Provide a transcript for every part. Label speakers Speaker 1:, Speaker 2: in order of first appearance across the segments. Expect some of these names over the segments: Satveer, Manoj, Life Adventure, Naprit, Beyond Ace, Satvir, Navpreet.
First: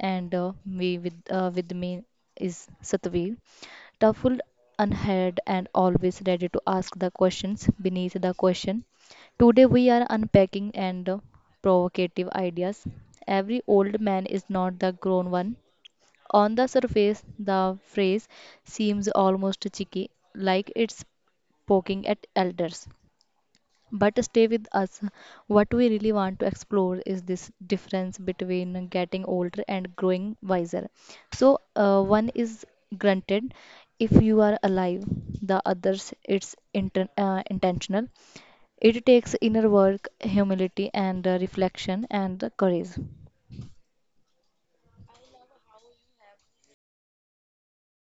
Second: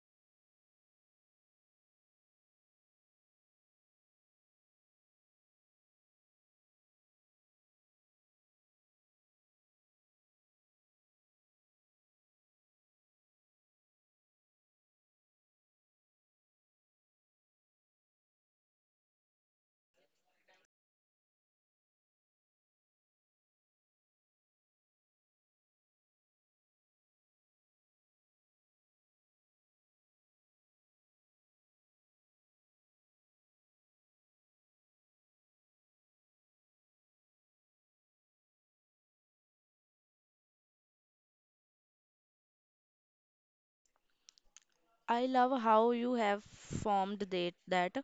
Speaker 1: and with me is Satveer. Thoughtful, unheard, and always ready to ask the questions beneath the question. Today we are unpacking and provocative ideas. Every old man is not the grown one. On the surface, the phrase seems almost cheeky, like it's poking at elders. But stay with us. What we really want to explore is this difference between getting older and growing wiser. So, one is granted if you are alive; the others, it's intentional. It takes inner work, humility, and reflection, and courage.
Speaker 2: I love how you have formed that,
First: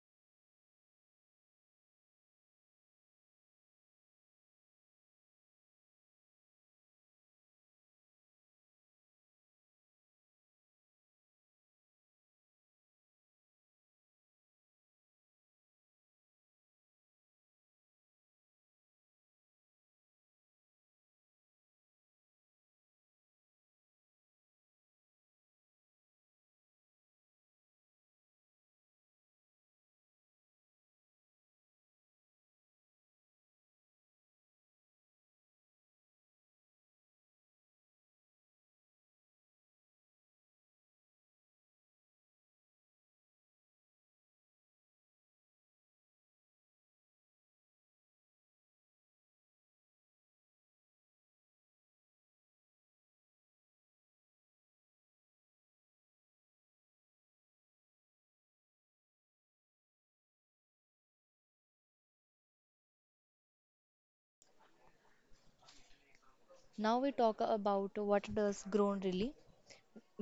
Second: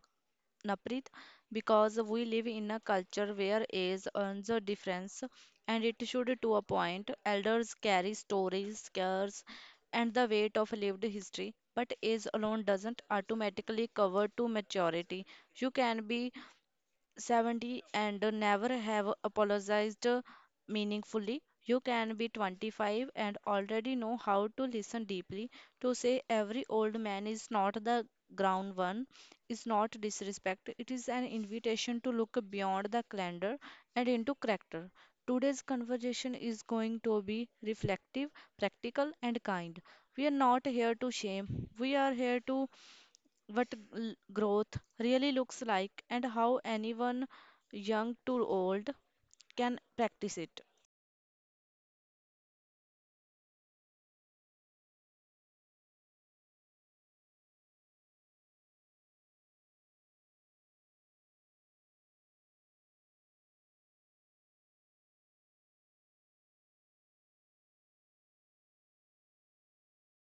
Speaker 2: Naprit, because we live in a culture where age earns a difference, and it should to a point. Elders carry stories, scares, and the weight of lived history, but age alone doesn't automatically cover to maturity. You can be 70 and never have apologized meaningfully. You can be 25 and already know how to listen deeply. To say every old man is not the ground one is not disrespect. It is an invitation to look beyond the calendar and into character. Today's conversation is going to be reflective, practical, and kind. We are not here to shame, we are here to what growth really looks like and how anyone, young to old, can practice it.
Speaker 1: Now we talk about what does grown really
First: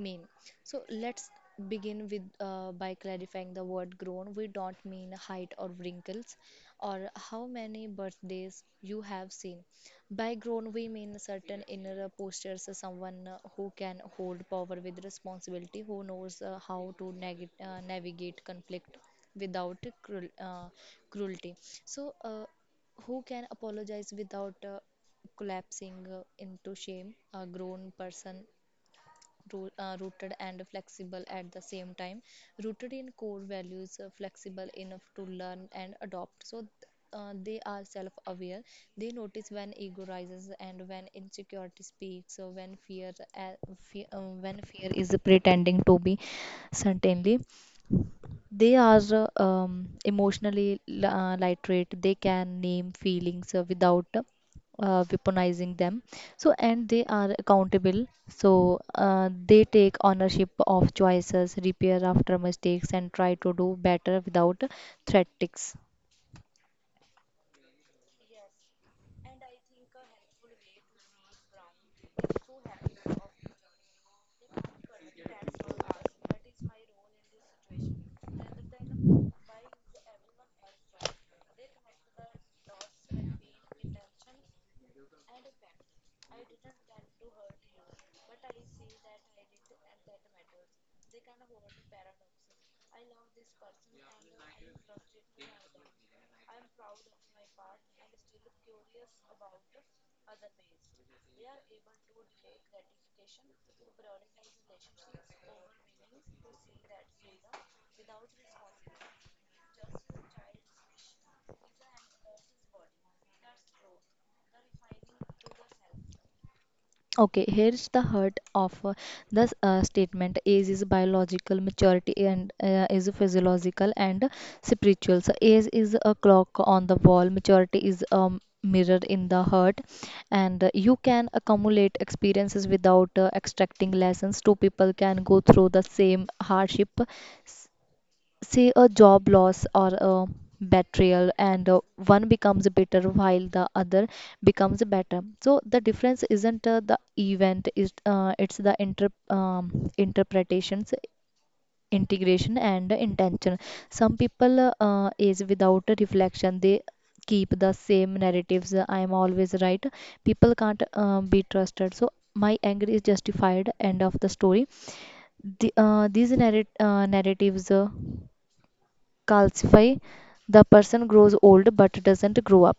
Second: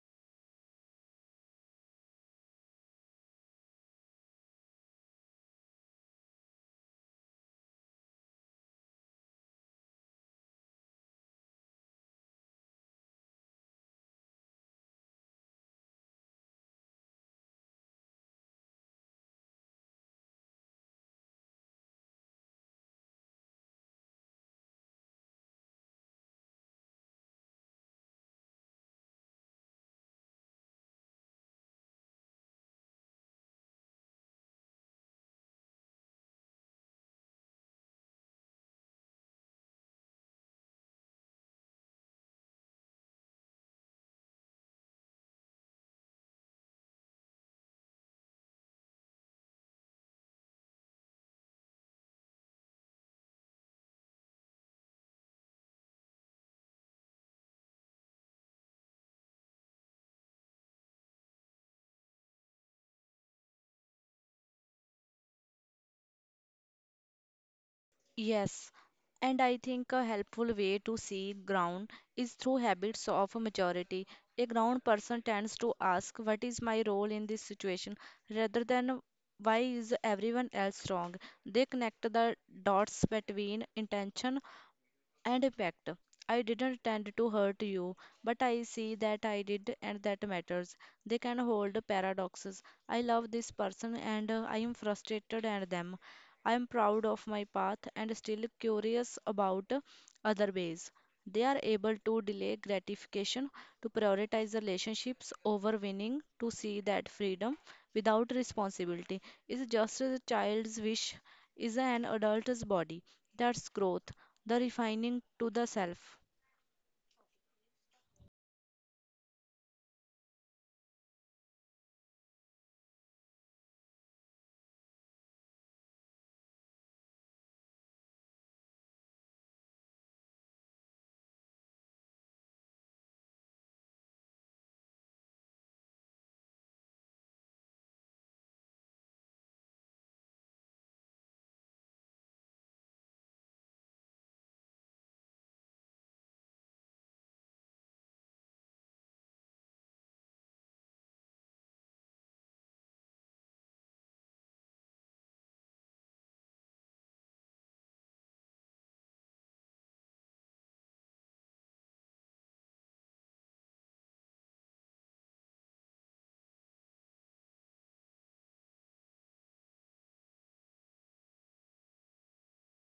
Speaker 1: mean. So let's begin with by clarifying the word grown. We don't mean height or wrinkles or how many birthdays you have seen. By grown, we mean certain inner postures: someone who can hold power with responsibility, who knows how to navigate conflict without cruelty. So, uh, who can apologize without collapsing into shame? A grown person rooted and flexible at the same time: rooted in core values, flexible enough to learn and adopt. They are self-aware. They notice when ego rises and when insecurity speaks, so when fear, fear when fear is pretending to be certainly. They are emotionally literate. They can name feelings without weaponizing them. So, and they are accountable. They take ownership of choices, repair after mistakes, and try to do better without threat.
Speaker 2: Yes, and I think a helpful way to see ground is through habits of maturity. A ground person tends to ask, what is my role in this situation, rather than why is everyone else wrong? They connect the dots between intention and impact. I didn't tend to hurt you, but I see that I did, and that matters. They can hold paradoxes. I love this person, and I am frustrated at them. I am proud of my path and still curious about other ways. They are able to delay gratification, to prioritize relationships over winning, to see that freedom without responsibility is just a child's wish, is an adult's body. That's growth, the refining to the self.
Speaker 1: Okay, here's the heart of the statement. Age is biological; maturity and is physiological and spiritual. So age is a clock on the wall. Maturity is a mirror in the heart, and you can accumulate experiences without extracting lessons. Two people can go through the same hardship, say a job loss or a betrayal, and one becomes bitter while the other becomes better. So the difference isn't the event, is it's the interpretations, integration, and intention. Some people, is without a reflection, they keep the same narratives: I am always right, people can't be trusted, so my anger is justified, end of the story. These narratives calcify. The person grows old but doesn't grow up.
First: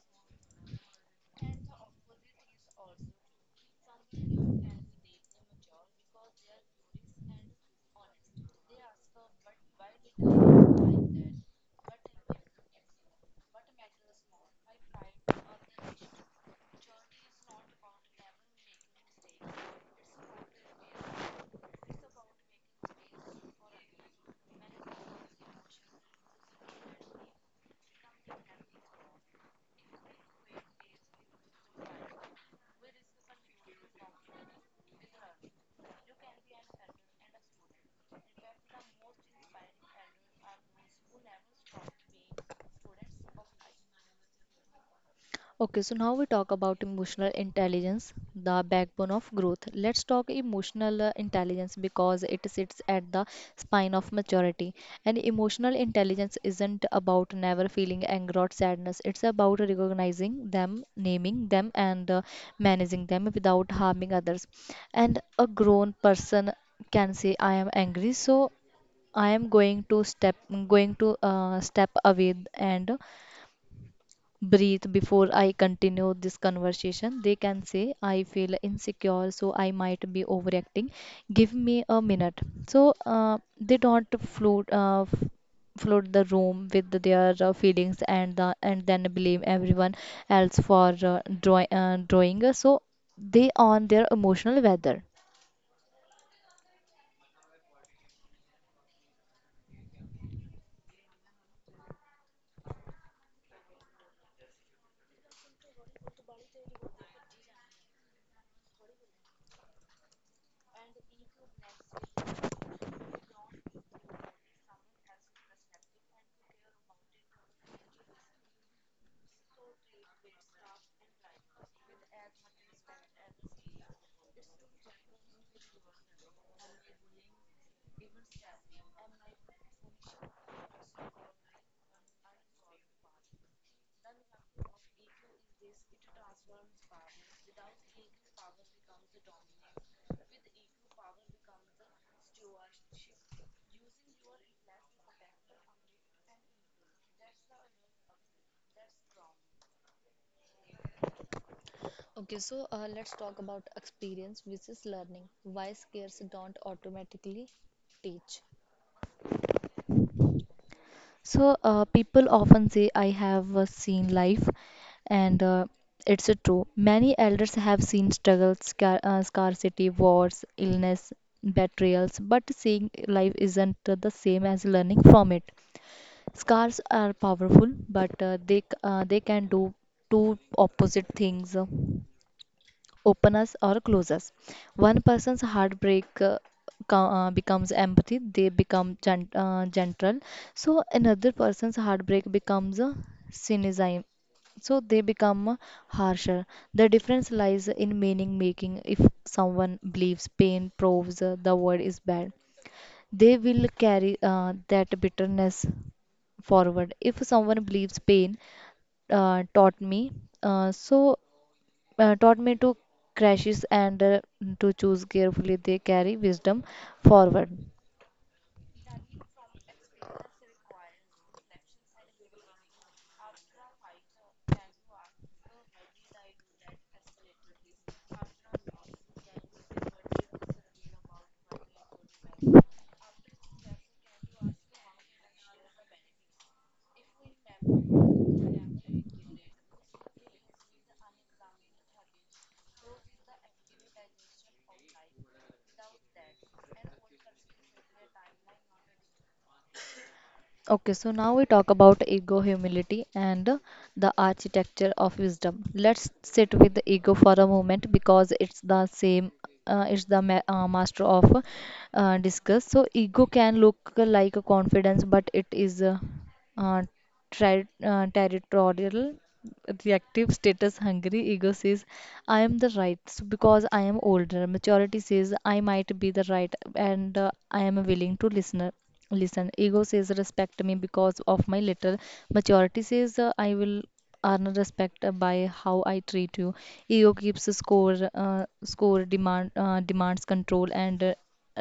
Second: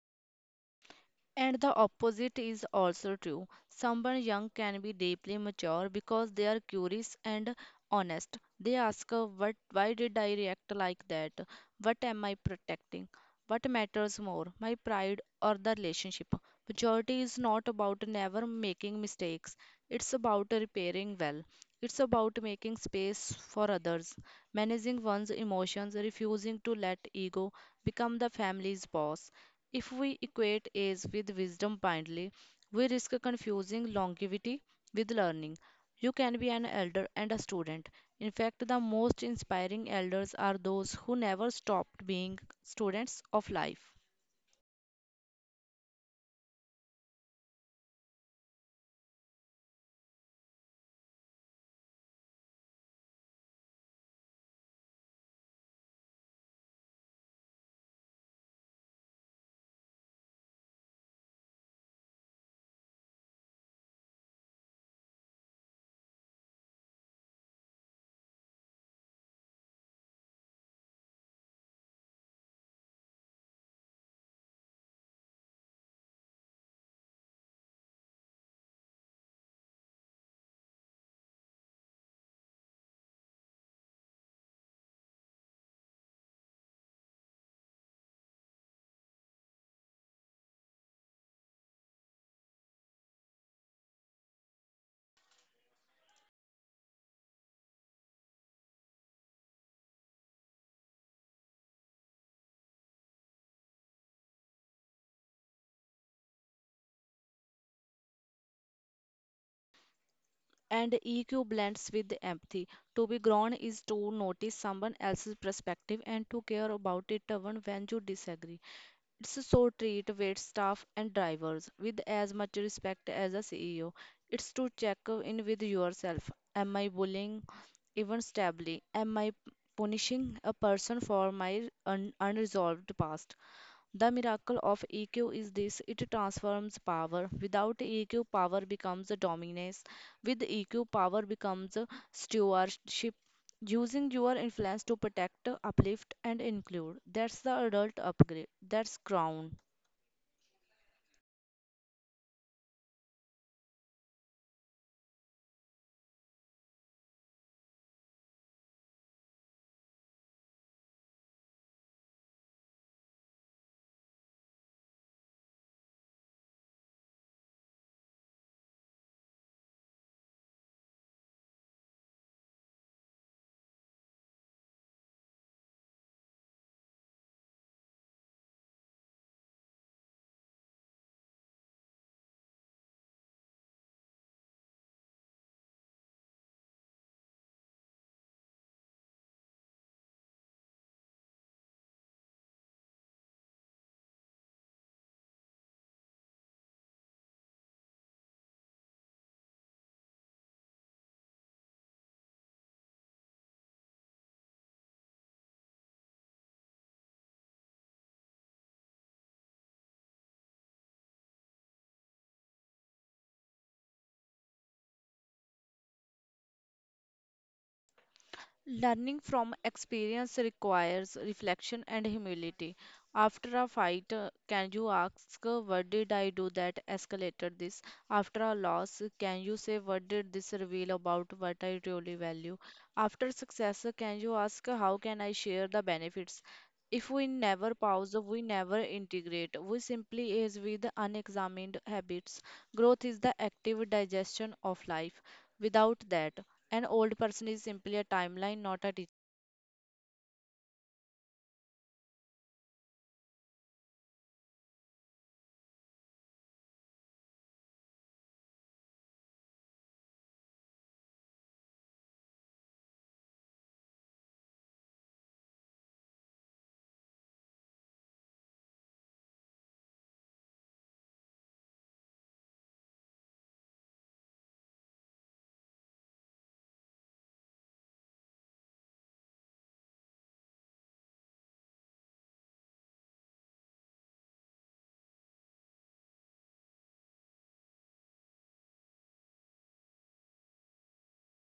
Speaker 2: And the opposite is also true. Someone young can be deeply mature because they are curious and honest. They ask, "What? Why did I react like that? What am I protecting? What matters more, my pride or the relationship?" Maturity is not about never making mistakes. It's about repairing well. It's about making space for others, managing one's emotions, refusing to let ego become the family's boss. If we equate age with wisdom blindly, we risk confusing longevity with learning. You can be an elder and a student. In fact, the most inspiring elders are those who never stopped being students of life.
Speaker 1: Okay, so now we talk about emotional intelligence, the backbone of growth. Let's talk emotional intelligence because it sits at the spine of maturity. And emotional intelligence isn't about never feeling anger or sadness; it's about recognizing them, naming them, and managing them without harming others. And a grown person can say, I am angry, so I am going to step away and breathe before I continue this conversation. They can say, I feel insecure, so I might be overacting. Give me a minute. So, they don't flood the room with their feelings, and then blame everyone else for drawing, so they on their emotional weather.
Speaker 2: And EQ blends with empathy. To be grown is to notice someone else's perspective and to care about it even when you disagree. It's so treat wait staff and drivers with as much respect as a CEO. It's to check in with yourself. Am I bullying even stably? Am I punishing a person for my unresolved past? The miracle of EQ is this, it transforms power. Without EQ, power becomes a dominance. With EQ, power becomes a stewardship, using your influence to protect, uplift, and include. That's the adult upgrade. That's crown.
Speaker 1: Okay, so let's talk about experience versus learning. Why scares don't automatically teach? People often say, I have seen life, and it's true. Many elders have seen struggles, scarcity, wars, illness, betrayals, but seeing life isn't the same as learning from it. Scars are powerful, but they can do two opposite things: open us or close us. One person's heartbreak becomes empathy; they become gentle. So another person's heartbreak becomes cynicism; So they become harsher. The difference lies in meaning making. If someone believes pain proves the word is bad, they will carry that bitterness forward. If someone believes pain uh, taught me, uh, so taught me to crashes and to choose carefully, they carry wisdom forward.
Speaker 2: Learning from experience requires reflection and humility. After a fight, can you ask, what did I do that escalated this? After a loss, can you say, what did this reveal about what I really value? After success, can you ask, how can I share the benefits? If we never pause, we never integrate, we simply is with unexamined habits. Growth is the active digestion of life. Without that, an old person is simply a timeline, not a teacher.
Speaker 1: Okay, so now we talk about ego, humility, and the architecture of wisdom. Let's sit with the ego for a moment because it's the same. It's the master of discuss. So ego can look like a confidence, but it is uh, territorial, reactive, status hungry. Ego says, I am the right because I am older. Maturity says, I might be the right, and I am willing to listen. Ego says, respect me because of my little. Maturity says, I will earn respect by how I treat you. Ego keeps a score, demands control, and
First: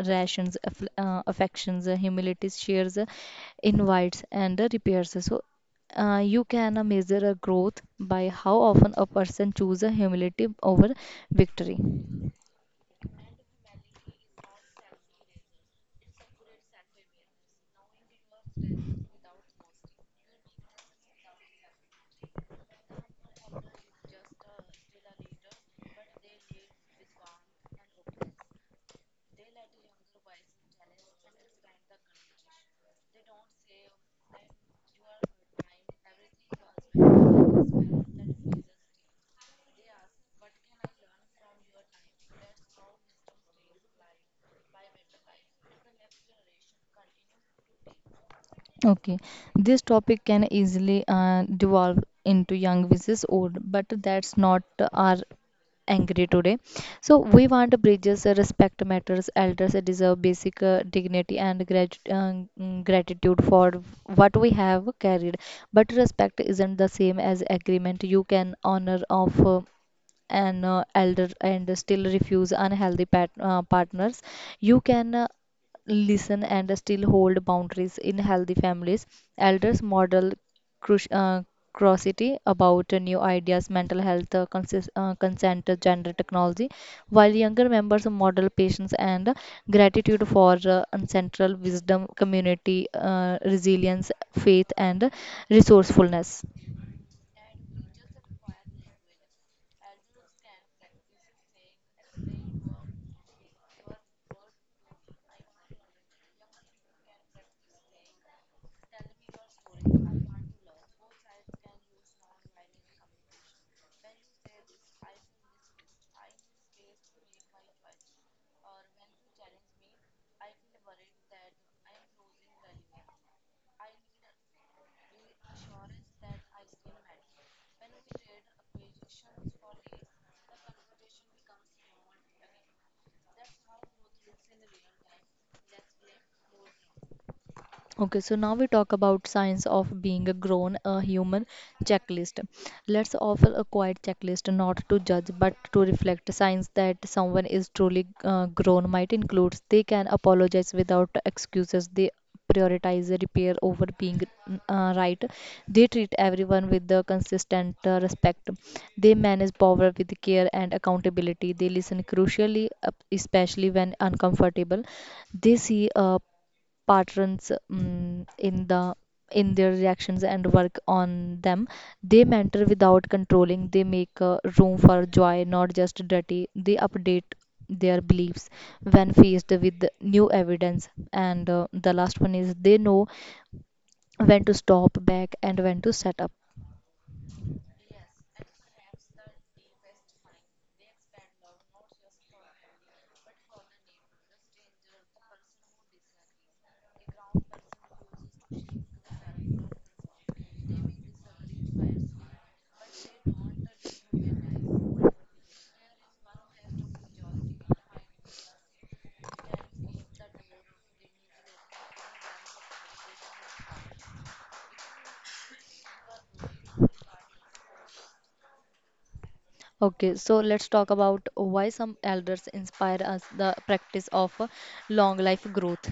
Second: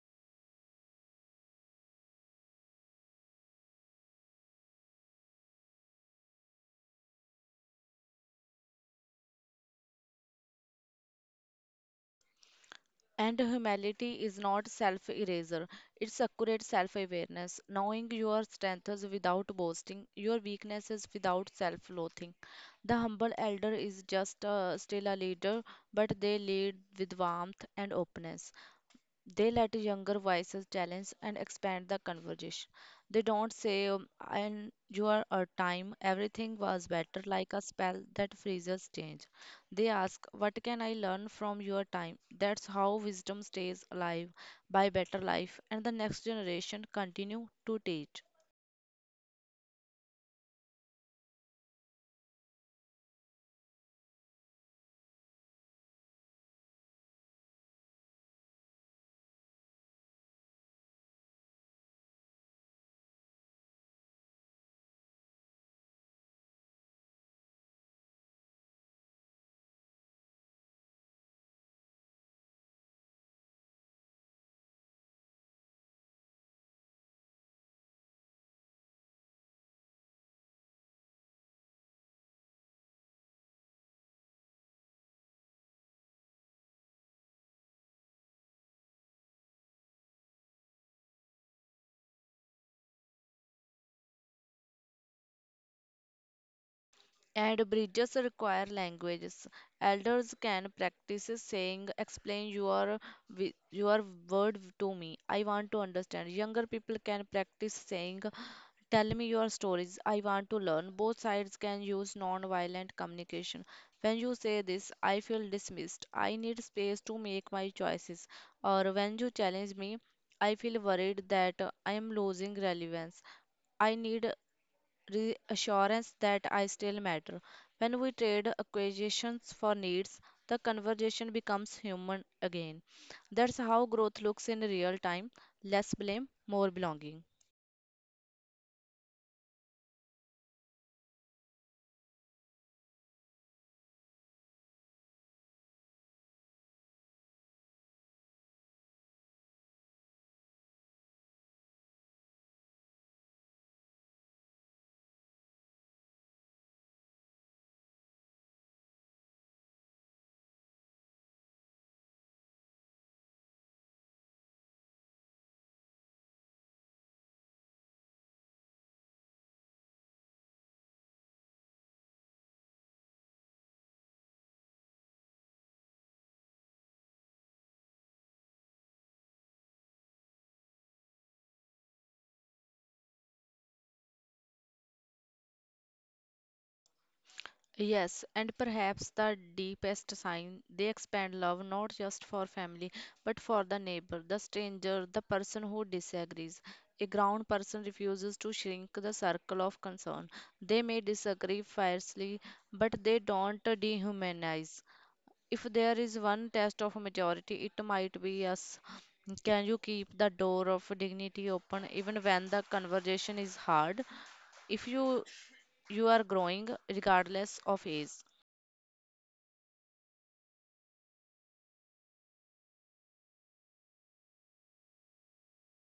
Speaker 1: rations affections. Uh, humilities, shares, invites, and repairs. So, you can measure a growth by how often a person chooses humility over victory.
Speaker 2: And humility is not self eraser, it's accurate self awareness, knowing your strengths without boasting, your weaknesses without self loathing. The humble elder is just still a leader, but they lead with warmth and openness. They let younger voices challenge and expand the conversation. They don't say, "And your time, everything was better," like a spell that freezes change. They ask, "What can I learn from your time?" That's how wisdom stays alive by better life, and the next generation continue to teach.
Speaker 1: Okay, this topic can easily devolve into young versus old, but that's not our angry today. So we want bridges. Respect matters; elders deserve basic dignity and gratitude for what we have carried. But respect isn't the same as agreement. You can honor of an elder and still refuse unhealthy pat partners. You can listen and still hold boundaries in healthy families. Elders model cruci- uh, curiosity about new ideas, mental health, consent, gender, technology, while younger members model patience and gratitude for ancestral wisdom, community resilience, faith, and resourcefulness.
Speaker 2: And bridges require languages. Elders can practice saying, "Explain your wi- your word to me. I want to understand." Younger people can practice saying, "Tell me your stories. I want to learn." Both sides can use non-violent communication. When you say this, I feel dismissed. I need space to make my choices. Or when you challenge me, I feel worried that I am losing relevance. I need reassurance that I still matter. When we trade acquisitions for needs, the conversation becomes human again. That's how growth looks in real time, less blame, more belonging.
Speaker 1: Okay, so now we talk about signs of being a grown, a human checklist. Let's offer a quiet checklist, not to judge but to reflect. Signs that someone is truly grown might include: they can apologize without excuses. They prioritize repair over being right. They treat everyone with the consistent respect. They manage power with care and accountability. They listen crucially, especially when uncomfortable. They see a patterns in their reactions and work on them. They mentor without controlling. They make room for joy, not just duty. They update their beliefs when faced with new evidence. And the last one is, they know when to stop back and when to set up.
Speaker 2: Yes, and perhaps the deepest sign, they expand love not just for family but for the neighbor, the stranger, the person who disagrees. A ground person refuses to shrink the circle of concern. They may disagree fiercely, but they don't dehumanize. If there is one test of a majority, it might be yes. Can you keep the door of dignity open even when the conversation is hard? If you You are growing regardless of age.
Speaker 1: Okay, so let's talk about why some elders inspire us, the practice of long life growth.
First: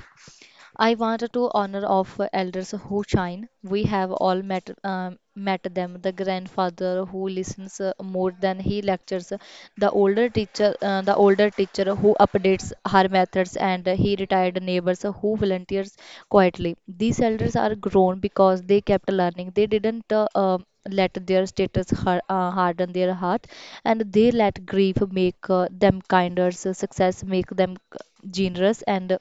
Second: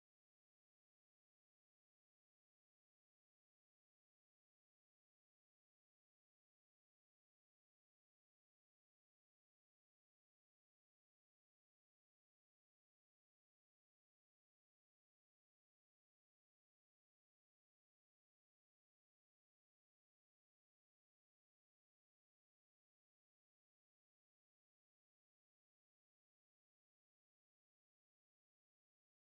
Speaker 1: I wanted to honor of elders who shine. We have all met them: the grandfather who listens more than he lectures, the older teacher who updates her methods, and he retired neighbors who volunteers quietly. These elders are grown because they kept learning. They didn't let their status harden their heart, and they let grief make them kinder, success make them generous, and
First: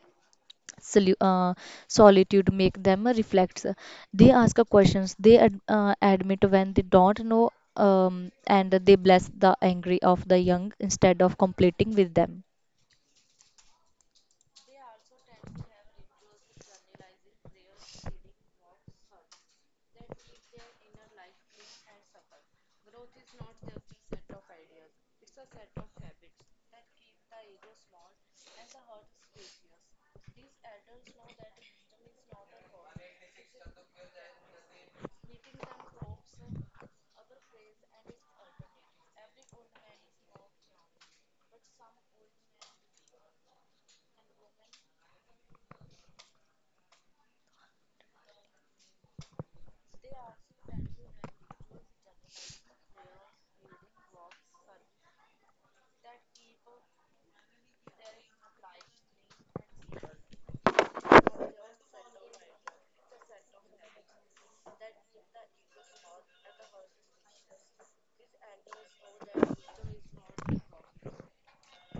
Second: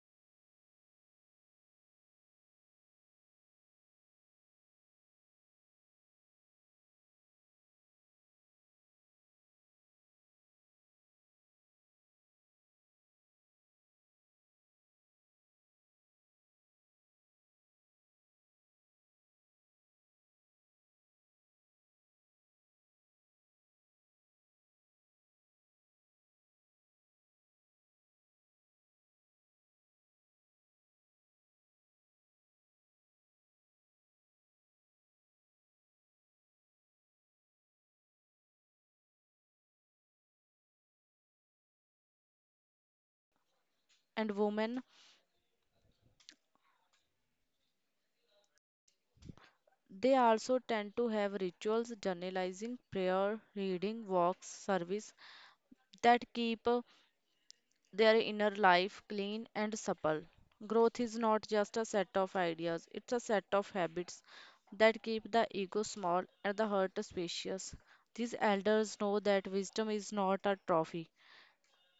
Speaker 1: solu- uh, solitude make them reflect. They ask a questions; they admit when they don't know, and they bless the angry of the young instead of completing with them.
Speaker 2: And women, they also tend to have rituals, journalizing, prayer, reading, walks, service that keep their inner life clean and supple. Growth is not just a set of ideas, it's a set of habits that keep the ego small and the heart spacious. These elders know that wisdom is not a trophy,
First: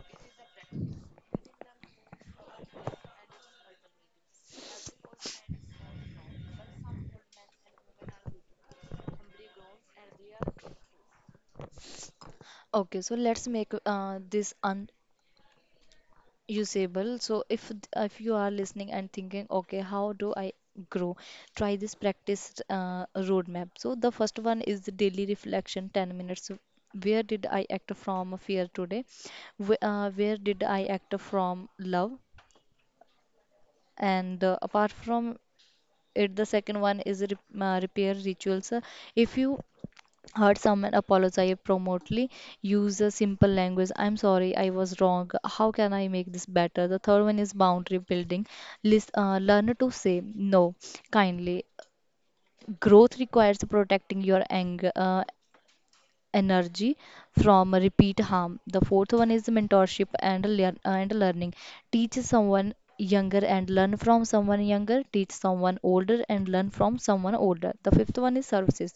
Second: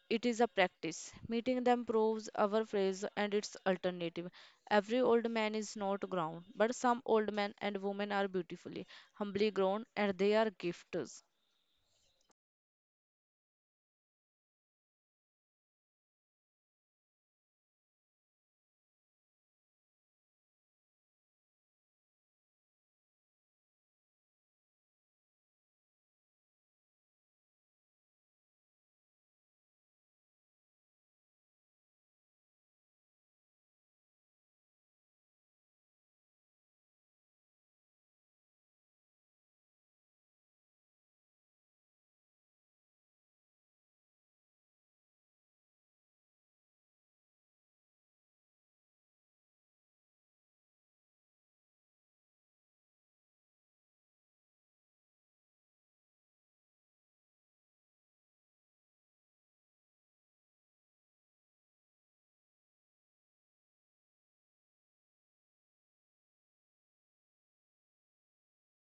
Speaker 2: it is a practice. Meeting them proves our phrase and its alternative. Every old man is not grown, but some old men and women are beautifully, humbly grown, and they are gifts.
Speaker 1: Okay, so let's make this usable. So if you are listening and thinking, okay, how do I grow? Try this practice roadmap. So the first one is the daily reflection, 10 minutes. So where did I act from fear today? Where did I act from love? And apart from it, the second one is repair rituals. If you heard someone, apologize promptly. Use a simple language: I'm sorry, I was wrong, how can I make this better? The third one is boundary building. Learn to say no kindly. Growth requires protecting your anger energy from repeat harm. The fourth one is mentorship and learning. Teach someone younger and learn from someone younger; teach someone older and learn from someone older. The fifth one is services.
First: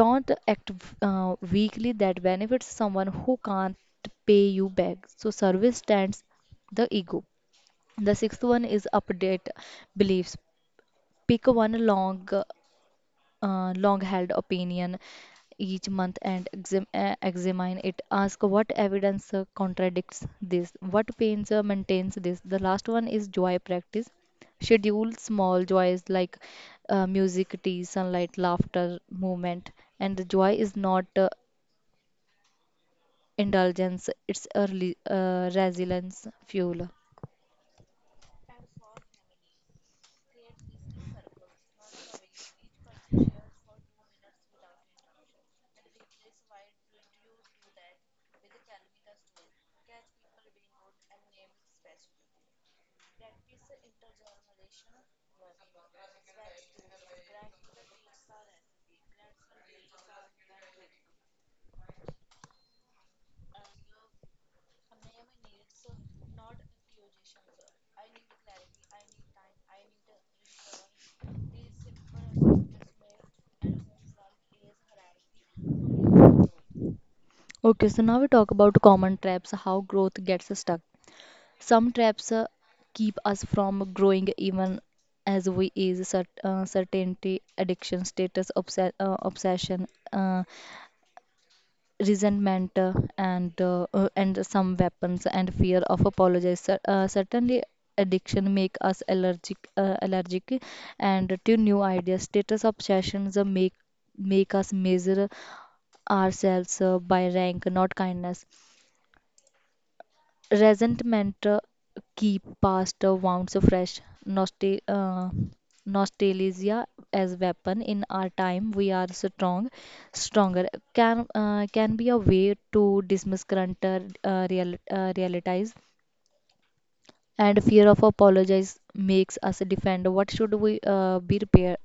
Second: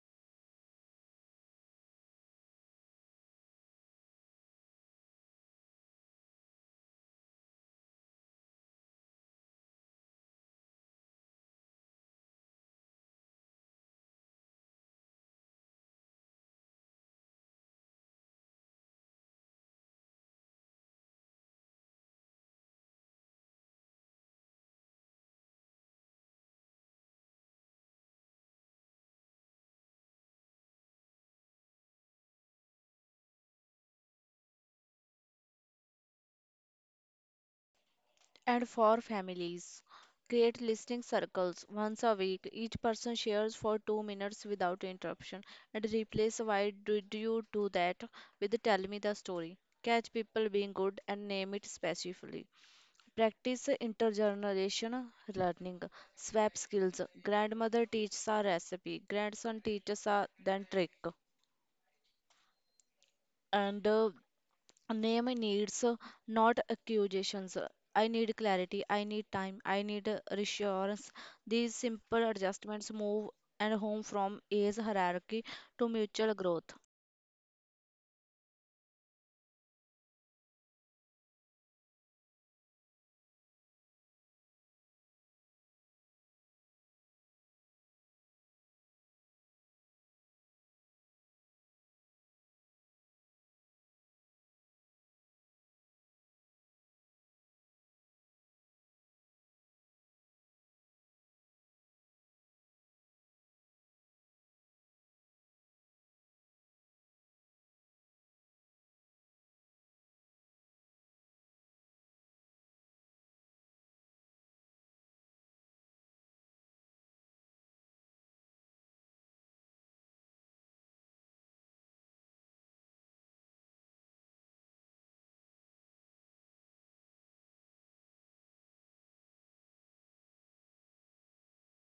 Speaker 1: Don't act weakly that benefits someone who can't pay you back. So, service stands the ego. The sixth one is update beliefs. Pick one long-held opinion each month and examine it. Ask what evidence contradicts this, what pains maintains this. The last one is joy practice. Schedule small joys like music, tea, sunlight, laughter, movement. And the joy is not indulgence, it's early resilience fuel.
Speaker 2: And for families, create listening circles once a week. Each person shares for 2 minutes without interruption and replace why did you do that with tell me the story. Catch people being good and name it specifically. Practice intergenerational learning. Swap skills. Grandmother teaches a recipe. Grandson teaches a then trick. And Name needs, not accusations. I need clarity. I need time. I need reassurance. These simple adjustments move and home from age hierarchy to mutual growth.
Speaker 1: Okay, so now we talk about common traps, how growth gets stuck. Some traps keep us from growing even as we is certainty, addiction, status, obsession, uh, resentment, and some weapons and fear of apologize. Certainly, addiction make us allergic, and to new ideas. Status obsessions make us measure ourselves by rank, not kindness. Resentment keep past wounds fresh. Nostal uh, nostalgia as weapon in our time. We are strong, stronger. Can be a way to dismiss current realities, and fear of apologize makes us defend what should we be repair.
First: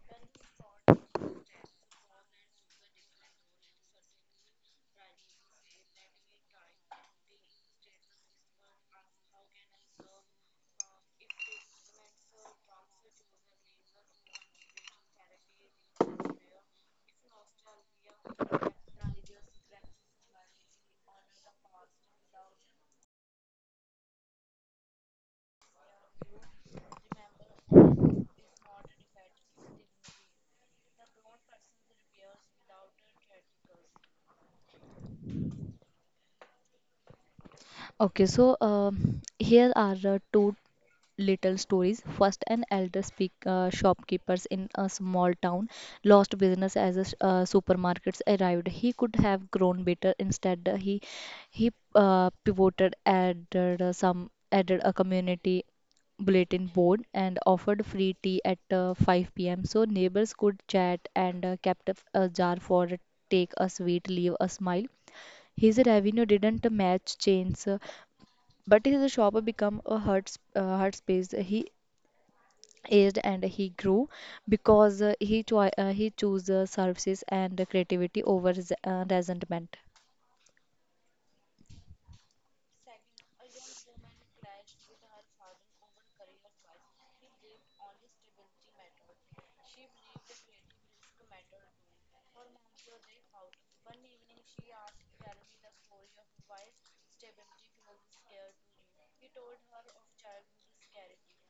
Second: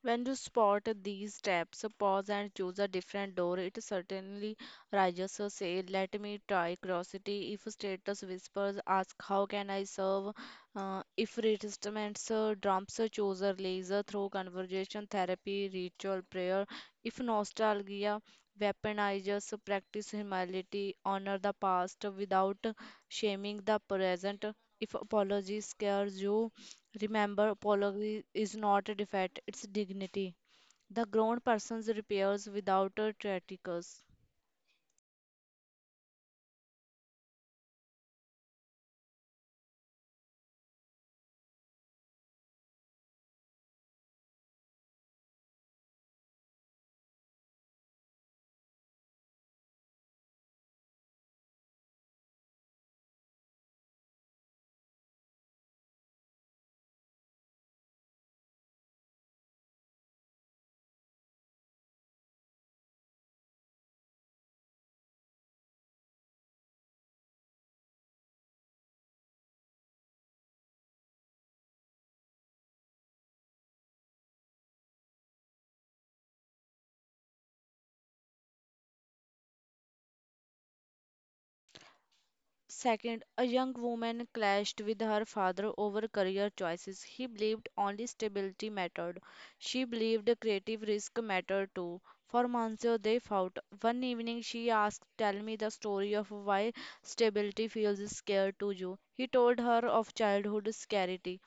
Speaker 2: When you spot these steps, pause and choose a different door. It certainly rises. So say, let me try curiosity. If status whispers, ask how can I serve? If resistance drums, choose a laser through conversation therapy, ritual prayer. If nostalgia weaponizes, practice humility, honor the past without shaming the present. If apology scares you, remember, apology is not a defect, it's dignity. The grown person's repairs without a traticus.
Speaker 1: Okay, so here are two little stories. First, an elder speak shopkeepers in a small town lost business as supermarkets arrived. He could have grown better. Instead, he pivoted, added a community bulletin board and offered free tea at 5 p.m. so neighbors could chat and kept a jar for take a sweet, leave a smile. His revenue didn't match chains, but his shop became a hurt space. He aged and he grew because he chose services and creativity over resentment.
Speaker 2: Second, a young woman clashed with her father over career choices. He believed only stability mattered. She believed creative risk mattered too. For months they fought. One evening she asked, tell me the story of why stability feels scared to you. He told her of childhood scarcity,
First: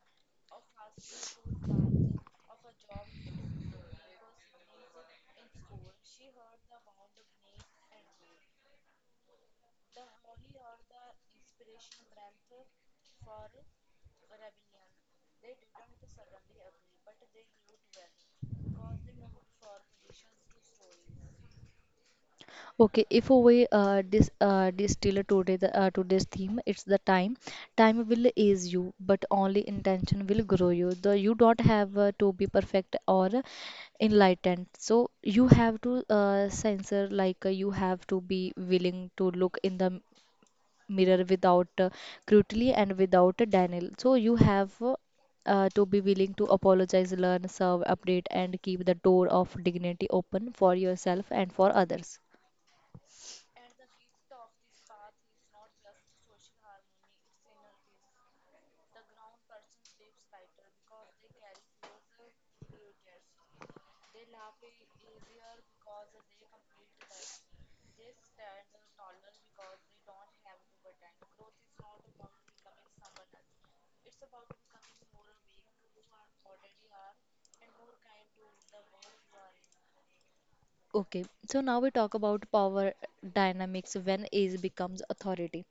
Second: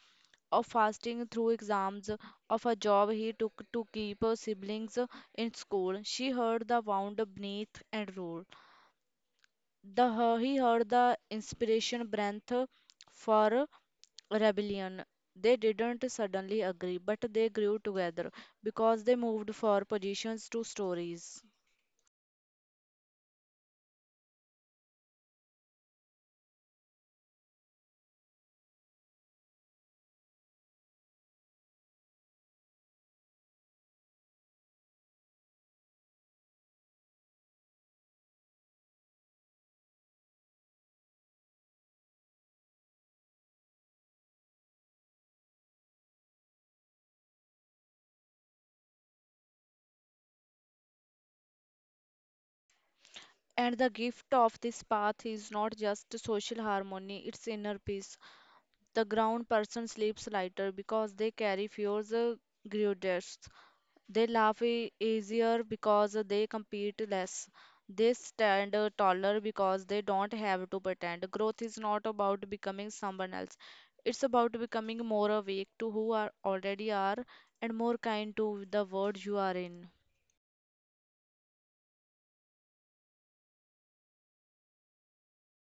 Speaker 2: of fasting through exams, of a job he took to keep her siblings in school. She heard the wound beneath and roar. He heard the inspiration breath for rebellion. They didn't suddenly agree, but they grew together because they moved for positions to stories.
Speaker 1: Okay, if we distill today's theme, it's the time. Time will ease you, but only intention will grow you. The you don't have to be perfect or enlightened. So you have to censor, like you have to be willing to look in the mirror without cruelty and without a denial. So you have to be willing to apologize, learn, serve, update, and keep the door of dignity open for yourself and for others.
Speaker 2: And the gift of this path is not just social harmony, it's inner peace. The ground person sleeps lighter because they carry fewer grudges. They laugh easier because they compete less. They stand taller because they don't have to pretend. Growth is not about becoming someone else. It's about becoming more awake to who are already are and more kind to the world you are in.
Speaker 1: Okay, so now we talk about power dynamics when age becomes authority.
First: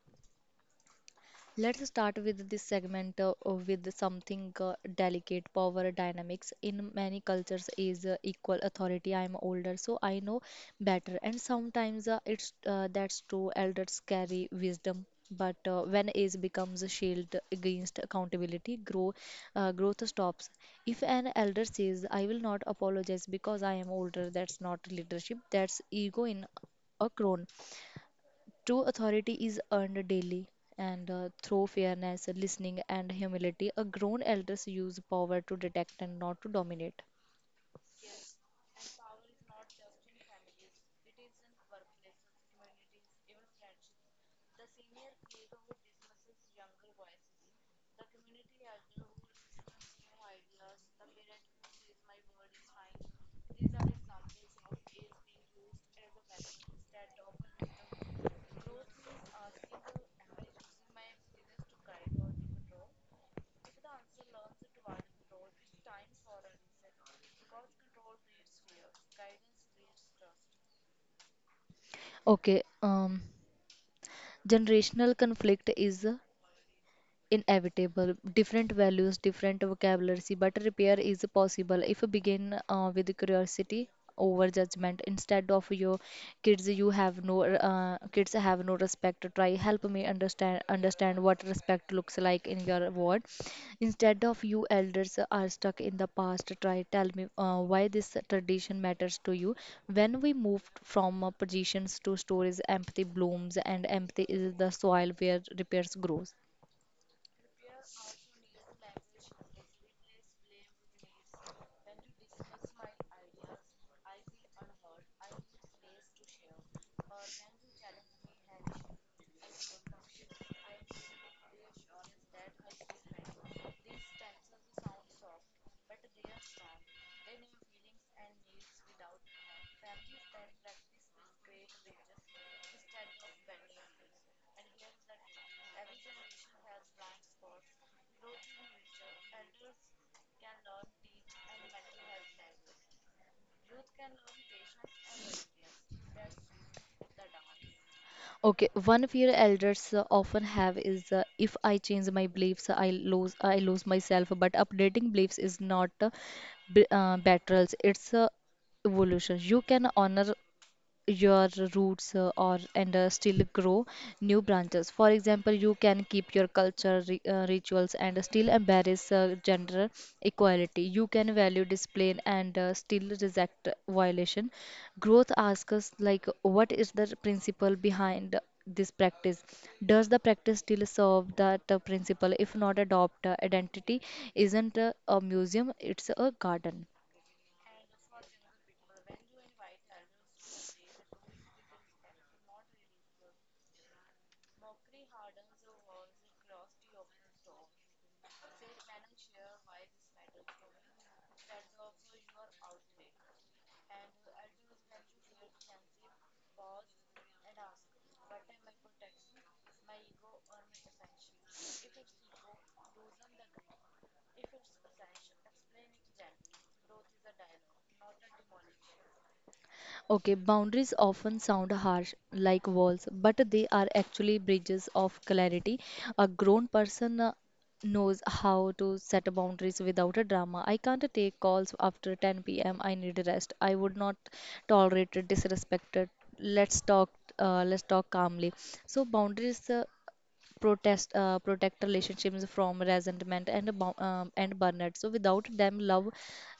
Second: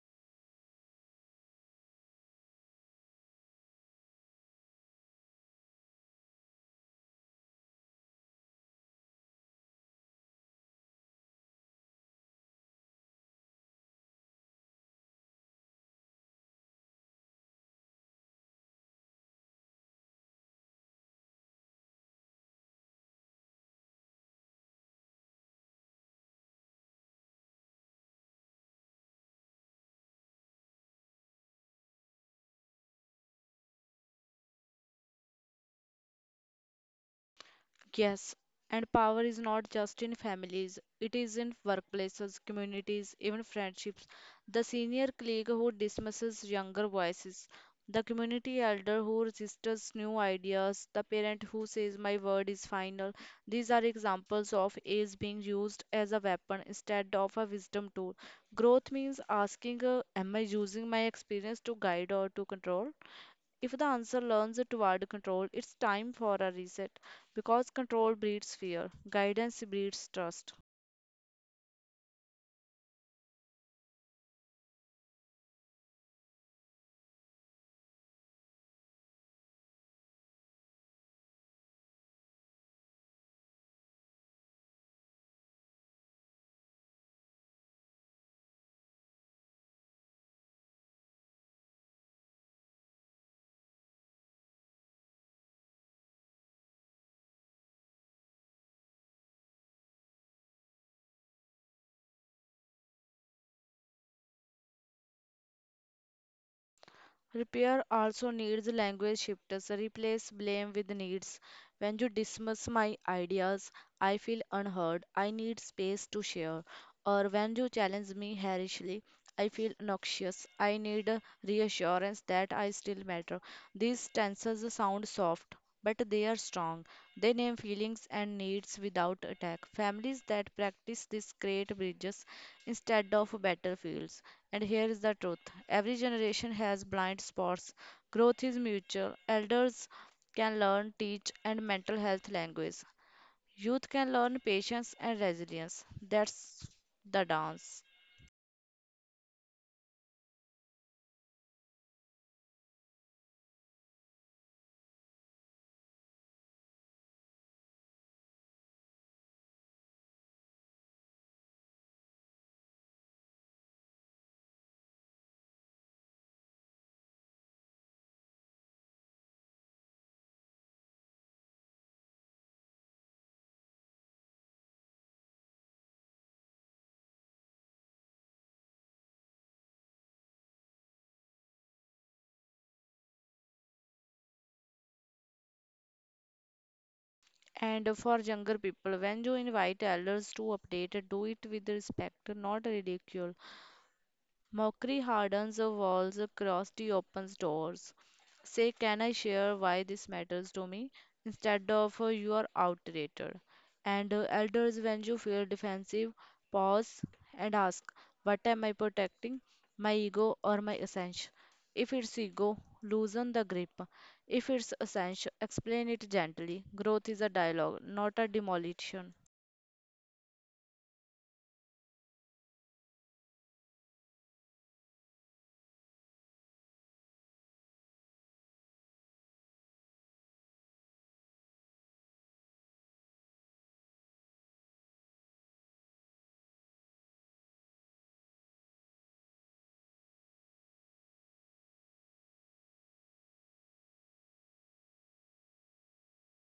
Speaker 1: Let's start with this segment with something delicate. Power dynamics in many cultures is equal authority. I'm older, so I know better, and sometimes it's that's true. Elders carry wisdom, but when age becomes a shield against accountability, growth stops. If an elder says, "I will not apologize because I am older," that's not leadership. That's ego in a crown. True authority is earned daily and through fairness, listening, and humility. A grown elders use power to detect and not to dominate.
Speaker 2: Yes, and power is not just in families, it is in workplaces, communities, even friendships. The senior colleague who dismisses younger voices, the community elder who resists new ideas, the parent who says, my word is final. These are examples of age being used as a weapon instead of a wisdom tool. Growth means asking, am I using my experience to guide or to control? If the answer leans toward control, it's time for a reset because control breeds fear, guidance breeds trust.
Speaker 1: Okay, generational conflict is inevitable. Different values, different vocabulary, but repair is possible if you begin with curiosity over judgment. Instead of "your kids have no respect," try "help me understand what respect looks like in your world." Instead of "you elders are stuck in the past," try "tell me why this tradition matters to you." When we moved from positions to stories, empathy blooms, and empathy is the soil where repairs grows.
Speaker 2: Repair also needs language shifters. Replace blame with needs. When you dismiss my ideas, I feel unheard. I need space to share. Or when you challenge me harshly, I feel noxious. I need a reassurance that I still matter. These stanzas sound soft, but they are strong. They name feelings and needs without attack. Families that practice this create bridges instead of battlefields. And here is the truth, every generation has blind spots. Growth is mutual. Elders can learn, teach, and mental health language. Youth can learn patience and resilience. That's the dance.
Speaker 1: Okay, one fear elders often have is, if I change my beliefs, I lose myself. But updating beliefs is not battles; it's a evolution. You can honor your roots or and still grow new branches. For example, you can keep your culture rituals and still embrace gender equality. You can value discipline and still reject violation. Growth asks us, like, what is the principle behind this practice? Does the practice still serve that principle? If not, adopt. Identity isn't a museum, it's a garden.
Speaker 2: And for younger people, when you invite elders to update, do it with respect, not ridicule. Mockery hardens the walls, curiosity opens doors. Say, can I share why this matters to me? Instead of you are outdated. And elders, when you feel defensive, pause and ask, what am I protecting? My ego or my essence? If it's ego, loosen the grip. If it's essence, explain it gently. Growth is a dialogue, not a demolition.
Speaker 1: Okay, boundaries often sound harsh, like walls, but they are actually bridges of clarity. A grown person knows how to set boundaries without a drama. I can't take calls after 10 p.m. I need rest. I would not tolerate disrespected. Let's talk. Let's talk calmly. So boundaries protest protect relationships from resentment and and burnout. So without them love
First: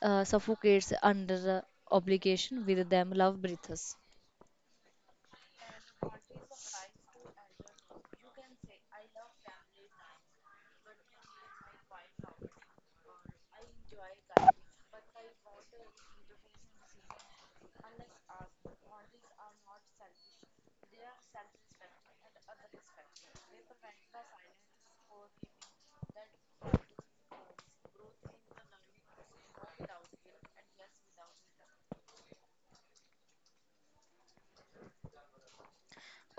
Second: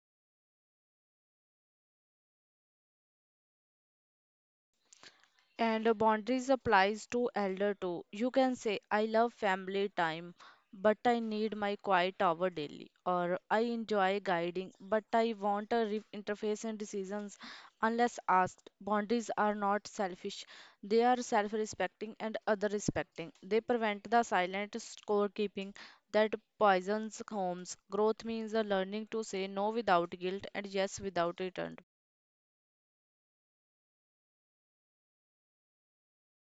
Speaker 1: suffocates under the obligation; with them love breathes.
Speaker 2: And boundaries applies to elder too. You can say, I love family time, but I need my quiet hour daily. Or I enjoy guiding, but I want a interface in decisions unless asked. Boundaries are not selfish. They are self-respecting and other respecting. They prevent the silent scorekeeping that poisons homes. Growth means a learning to say no without guilt and yes without return.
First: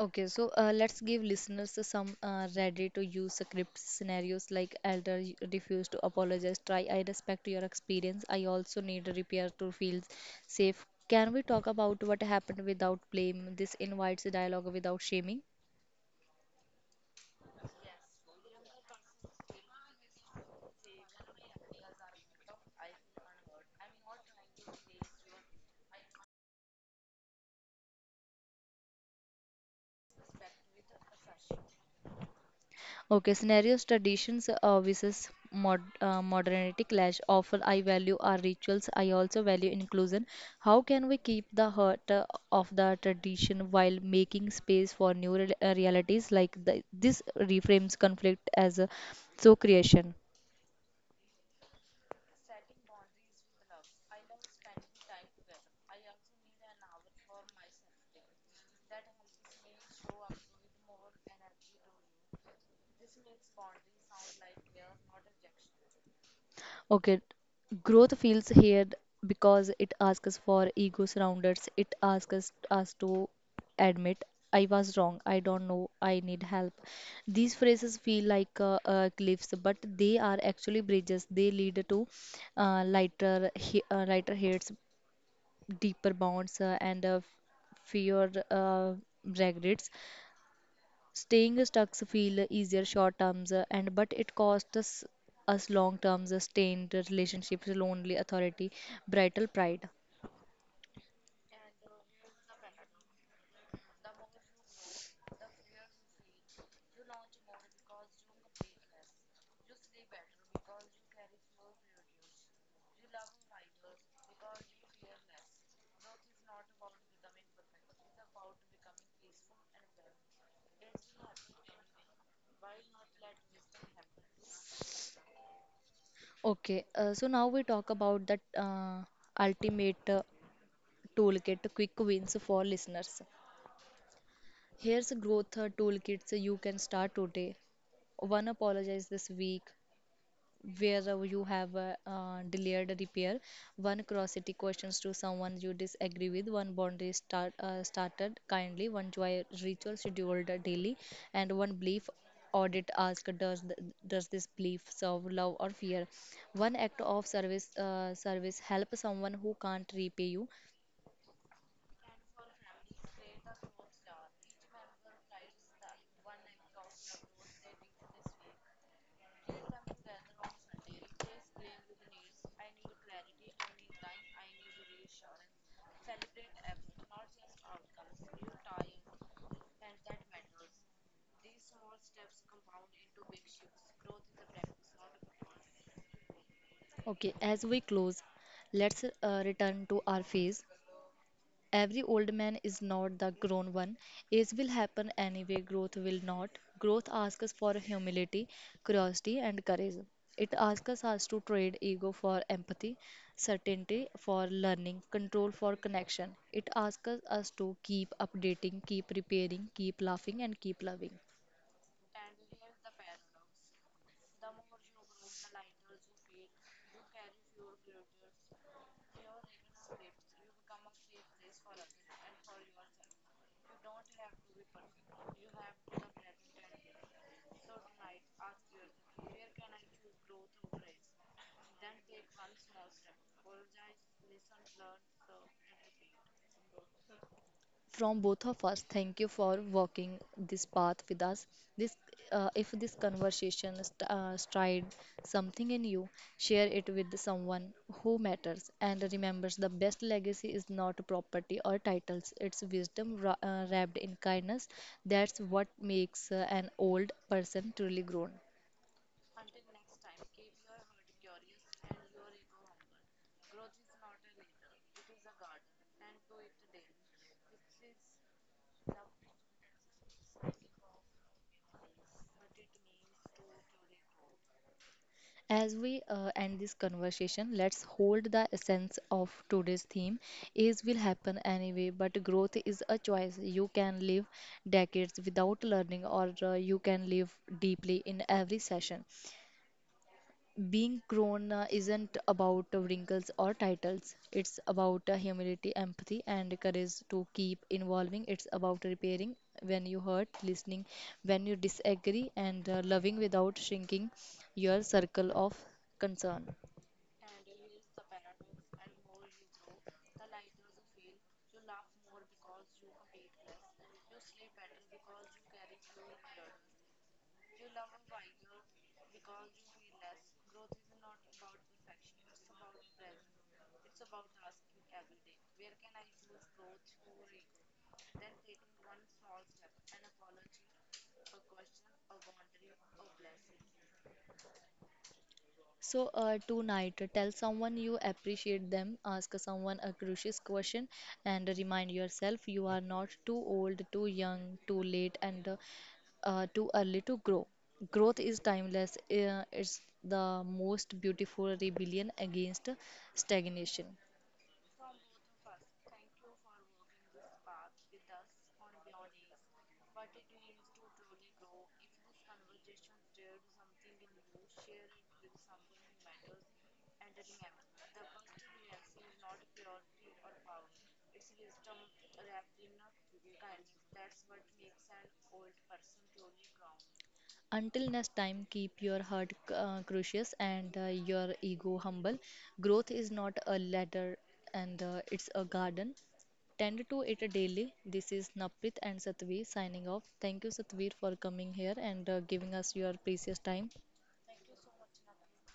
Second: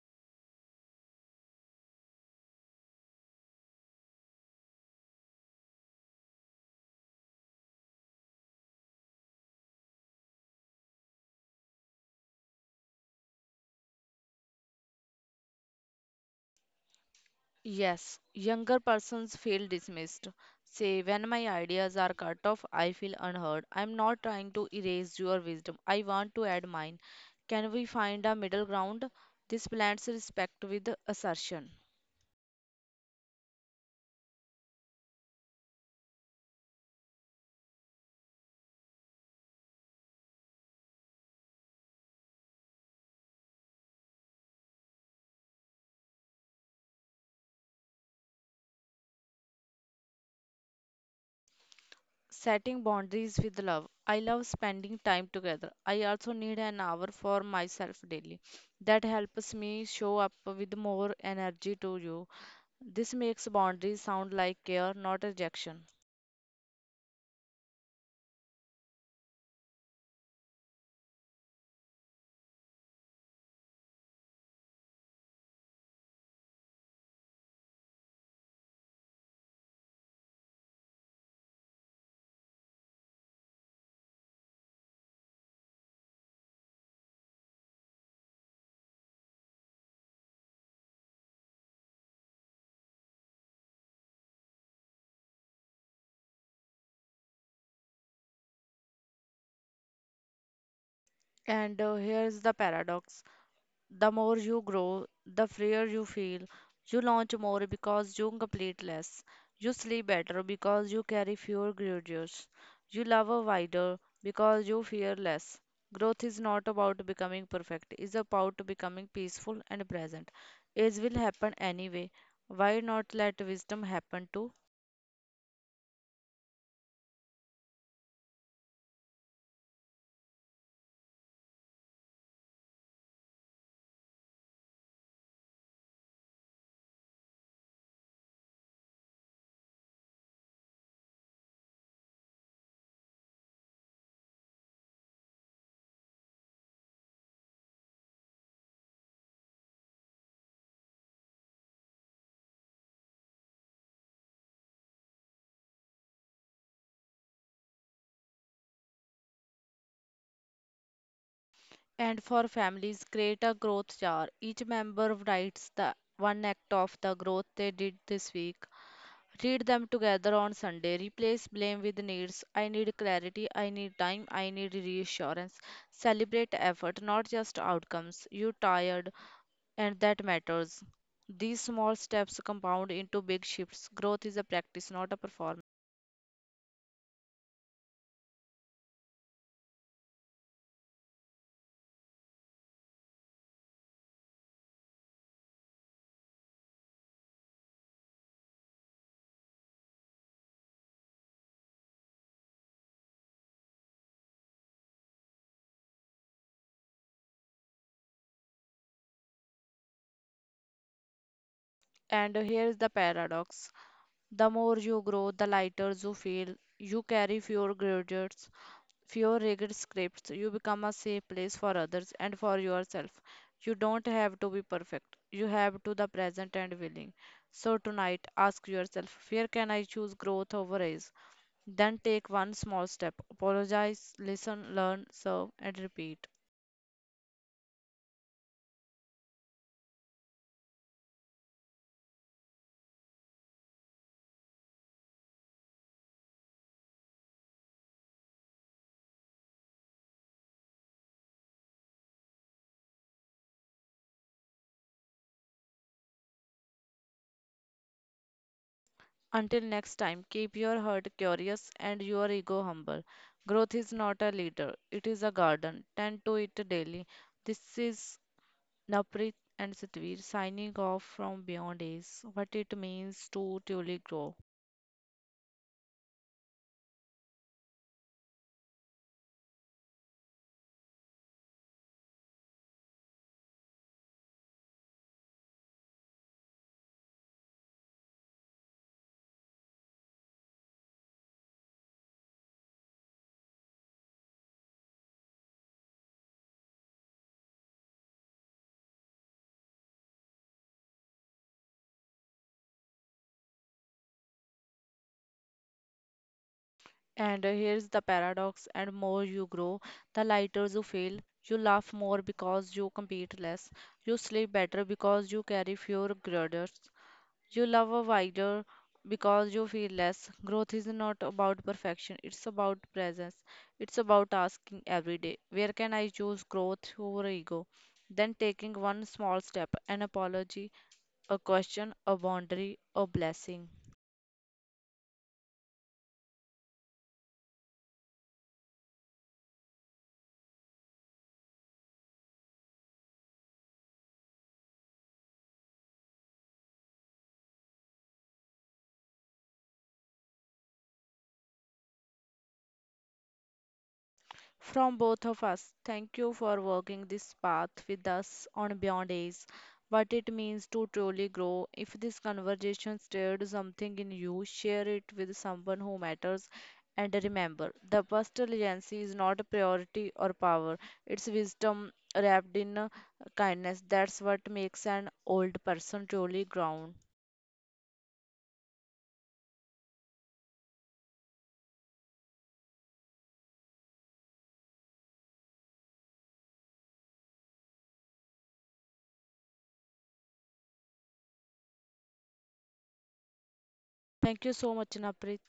Speaker 1: Okay, so let's give listeners some ready to use script scenarios. Like, elder refuse to apologize, try "I respect your experience, I also need repair to feel safe. Can we talk about what happened without blame?" This invites dialogue without shaming.
Speaker 2: Yes, younger persons feel dismissed. Say, when my ideas are cut off, I feel unheard. I'm not trying to erase your wisdom. I want to add mine. Can we find a middle ground? This blends respect with assertion.
Speaker 1: Okay, scenarios, traditions versus modernity clash. Often, "I value our rituals, I also value inclusion. How can we keep the heart of the tradition while making space for new realities?" Like, this reframes conflict as a so creation.
Speaker 2: Setting boundaries with love. I love spending time together. I also need an hour for myself daily. That helps me show up with more energy to you. This makes boundaries sound like care, not rejection.
Speaker 1: Okay, growth feels here because it asks us for ego surrounders. It asks us to admit, "I was wrong, I don't know, I need help." These phrases feel like cliffs, but they are actually bridges. They lead to lighter heads, deeper bonds, and fewer regrets. Staying stuck feel easier short terms, and but it costs us long terms, strained relationships, lonely authority, brittle pride.
Speaker 2: And here's the paradox. The more you grow, the freer you feel. You launch more because you complete less. You sleep better because you carry fewer grudges. You love wider because you fear less. Growth is not about becoming perfect, it's about becoming peaceful and present. Age will happen anyway. Why not let wisdom happen too?
Speaker 1: Okay, so now we talk about that ultimate toolkit, quick wins for listeners. Here's growth toolkits you can start today. One, apologize this week, wherever you have a delayed repair; one curiosity questions to someone you disagree with; one boundary started kindly; one joy ritual scheduled daily; and one belief audit, asked, does this belief serve love or fear; one act of service, help someone who can't repay you.
Speaker 2: And for families, create a growth jar. Each member writes the one act of the growth they did this week. Read them together on Sunday. Replace blame with needs. I need clarity. I need time. I need reassurance. Celebrate effort, not just outcomes. You tired, and that matters. These small steps compound into big shifts. Growth is a practice, not a performance.
Speaker 1: Okay, as we close, let's return to our phase. Every old man is not the grown one. Age will happen anyway, growth will not. Growth asks us for humility, curiosity, and courage. It asks us to trade ego for empathy, certainty for learning, control for connection. It asks us to keep updating, keep repairing, keep laughing, and keep loving.
Speaker 2: And here is the paradox, the more you grow, the lighter you feel. You carry fewer grudges, fewer rigid scripts. You become a safe place for others and for yourself. You don't have to be perfect. You have to the present and willing. So tonight, ask yourself, where can I choose growth over ease? Then take one small step. Apologize, listen, learn, serve, and repeat.
Speaker 1: From both of us, thank you for walking this path with us. This, if this conversation stirred something in you, share it with someone who matters. And remembers, the best legacy is not property or titles; it's wisdom wrapped in kindness. That's what makes an old person truly grown.
Speaker 2: Until next time, keep your heart curious and your ego humble. Growth is not a leader, it is a garden. Tend to it daily. This is Naprit and Satvir signing off from Beyond Ace, what it means to truly grow.
Speaker 1: As we end this conversation, let's hold the essence of today's theme. Is will happen anyway, but growth is a choice. You can live decades without learning, or you can live deeply in every session. Being grown isn't about wrinkles or titles. It's about humility, empathy, and courage to keep evolving. It's about repairing when you hurt, listening when you disagree, and loving without shrinking your circle of concern.
Speaker 2: And here's the paradox, and more you grow, the lighter you feel. You laugh more because you compete less. You sleep better because you carry fewer grudges. You love a wider because you feel less. Growth is not about perfection, it's about presence. It's about asking every day, where can I choose growth over ego? Then taking one small step, an apology, a question, a boundary, a blessing.
Speaker 1: So, tonight, tell someone you appreciate them, ask someone a crucial question, and remind yourself you are not too old, too young, too late, and too early to grow. Growth is timeless, it's the most beautiful rebellion against stagnation.
Speaker 2: From both of us, thank you for walking this path with us on Beyond Ace. What it means to truly grow. If this conversation stirred something in you, share it with someone who matters. And remember, the personal agency is not a priority or power, it's wisdom wrapped in kindness. That's what makes an old person truly grown.
Speaker 1: Until next time, keep your heart curious and your ego humble. Growth is not a ladder and it's a garden. Tend to it daily. This is Naprit and Satvi signing off. Thank you, Satvi, for coming here and giving us your precious time.
Speaker 2: Thank you so much, Napri.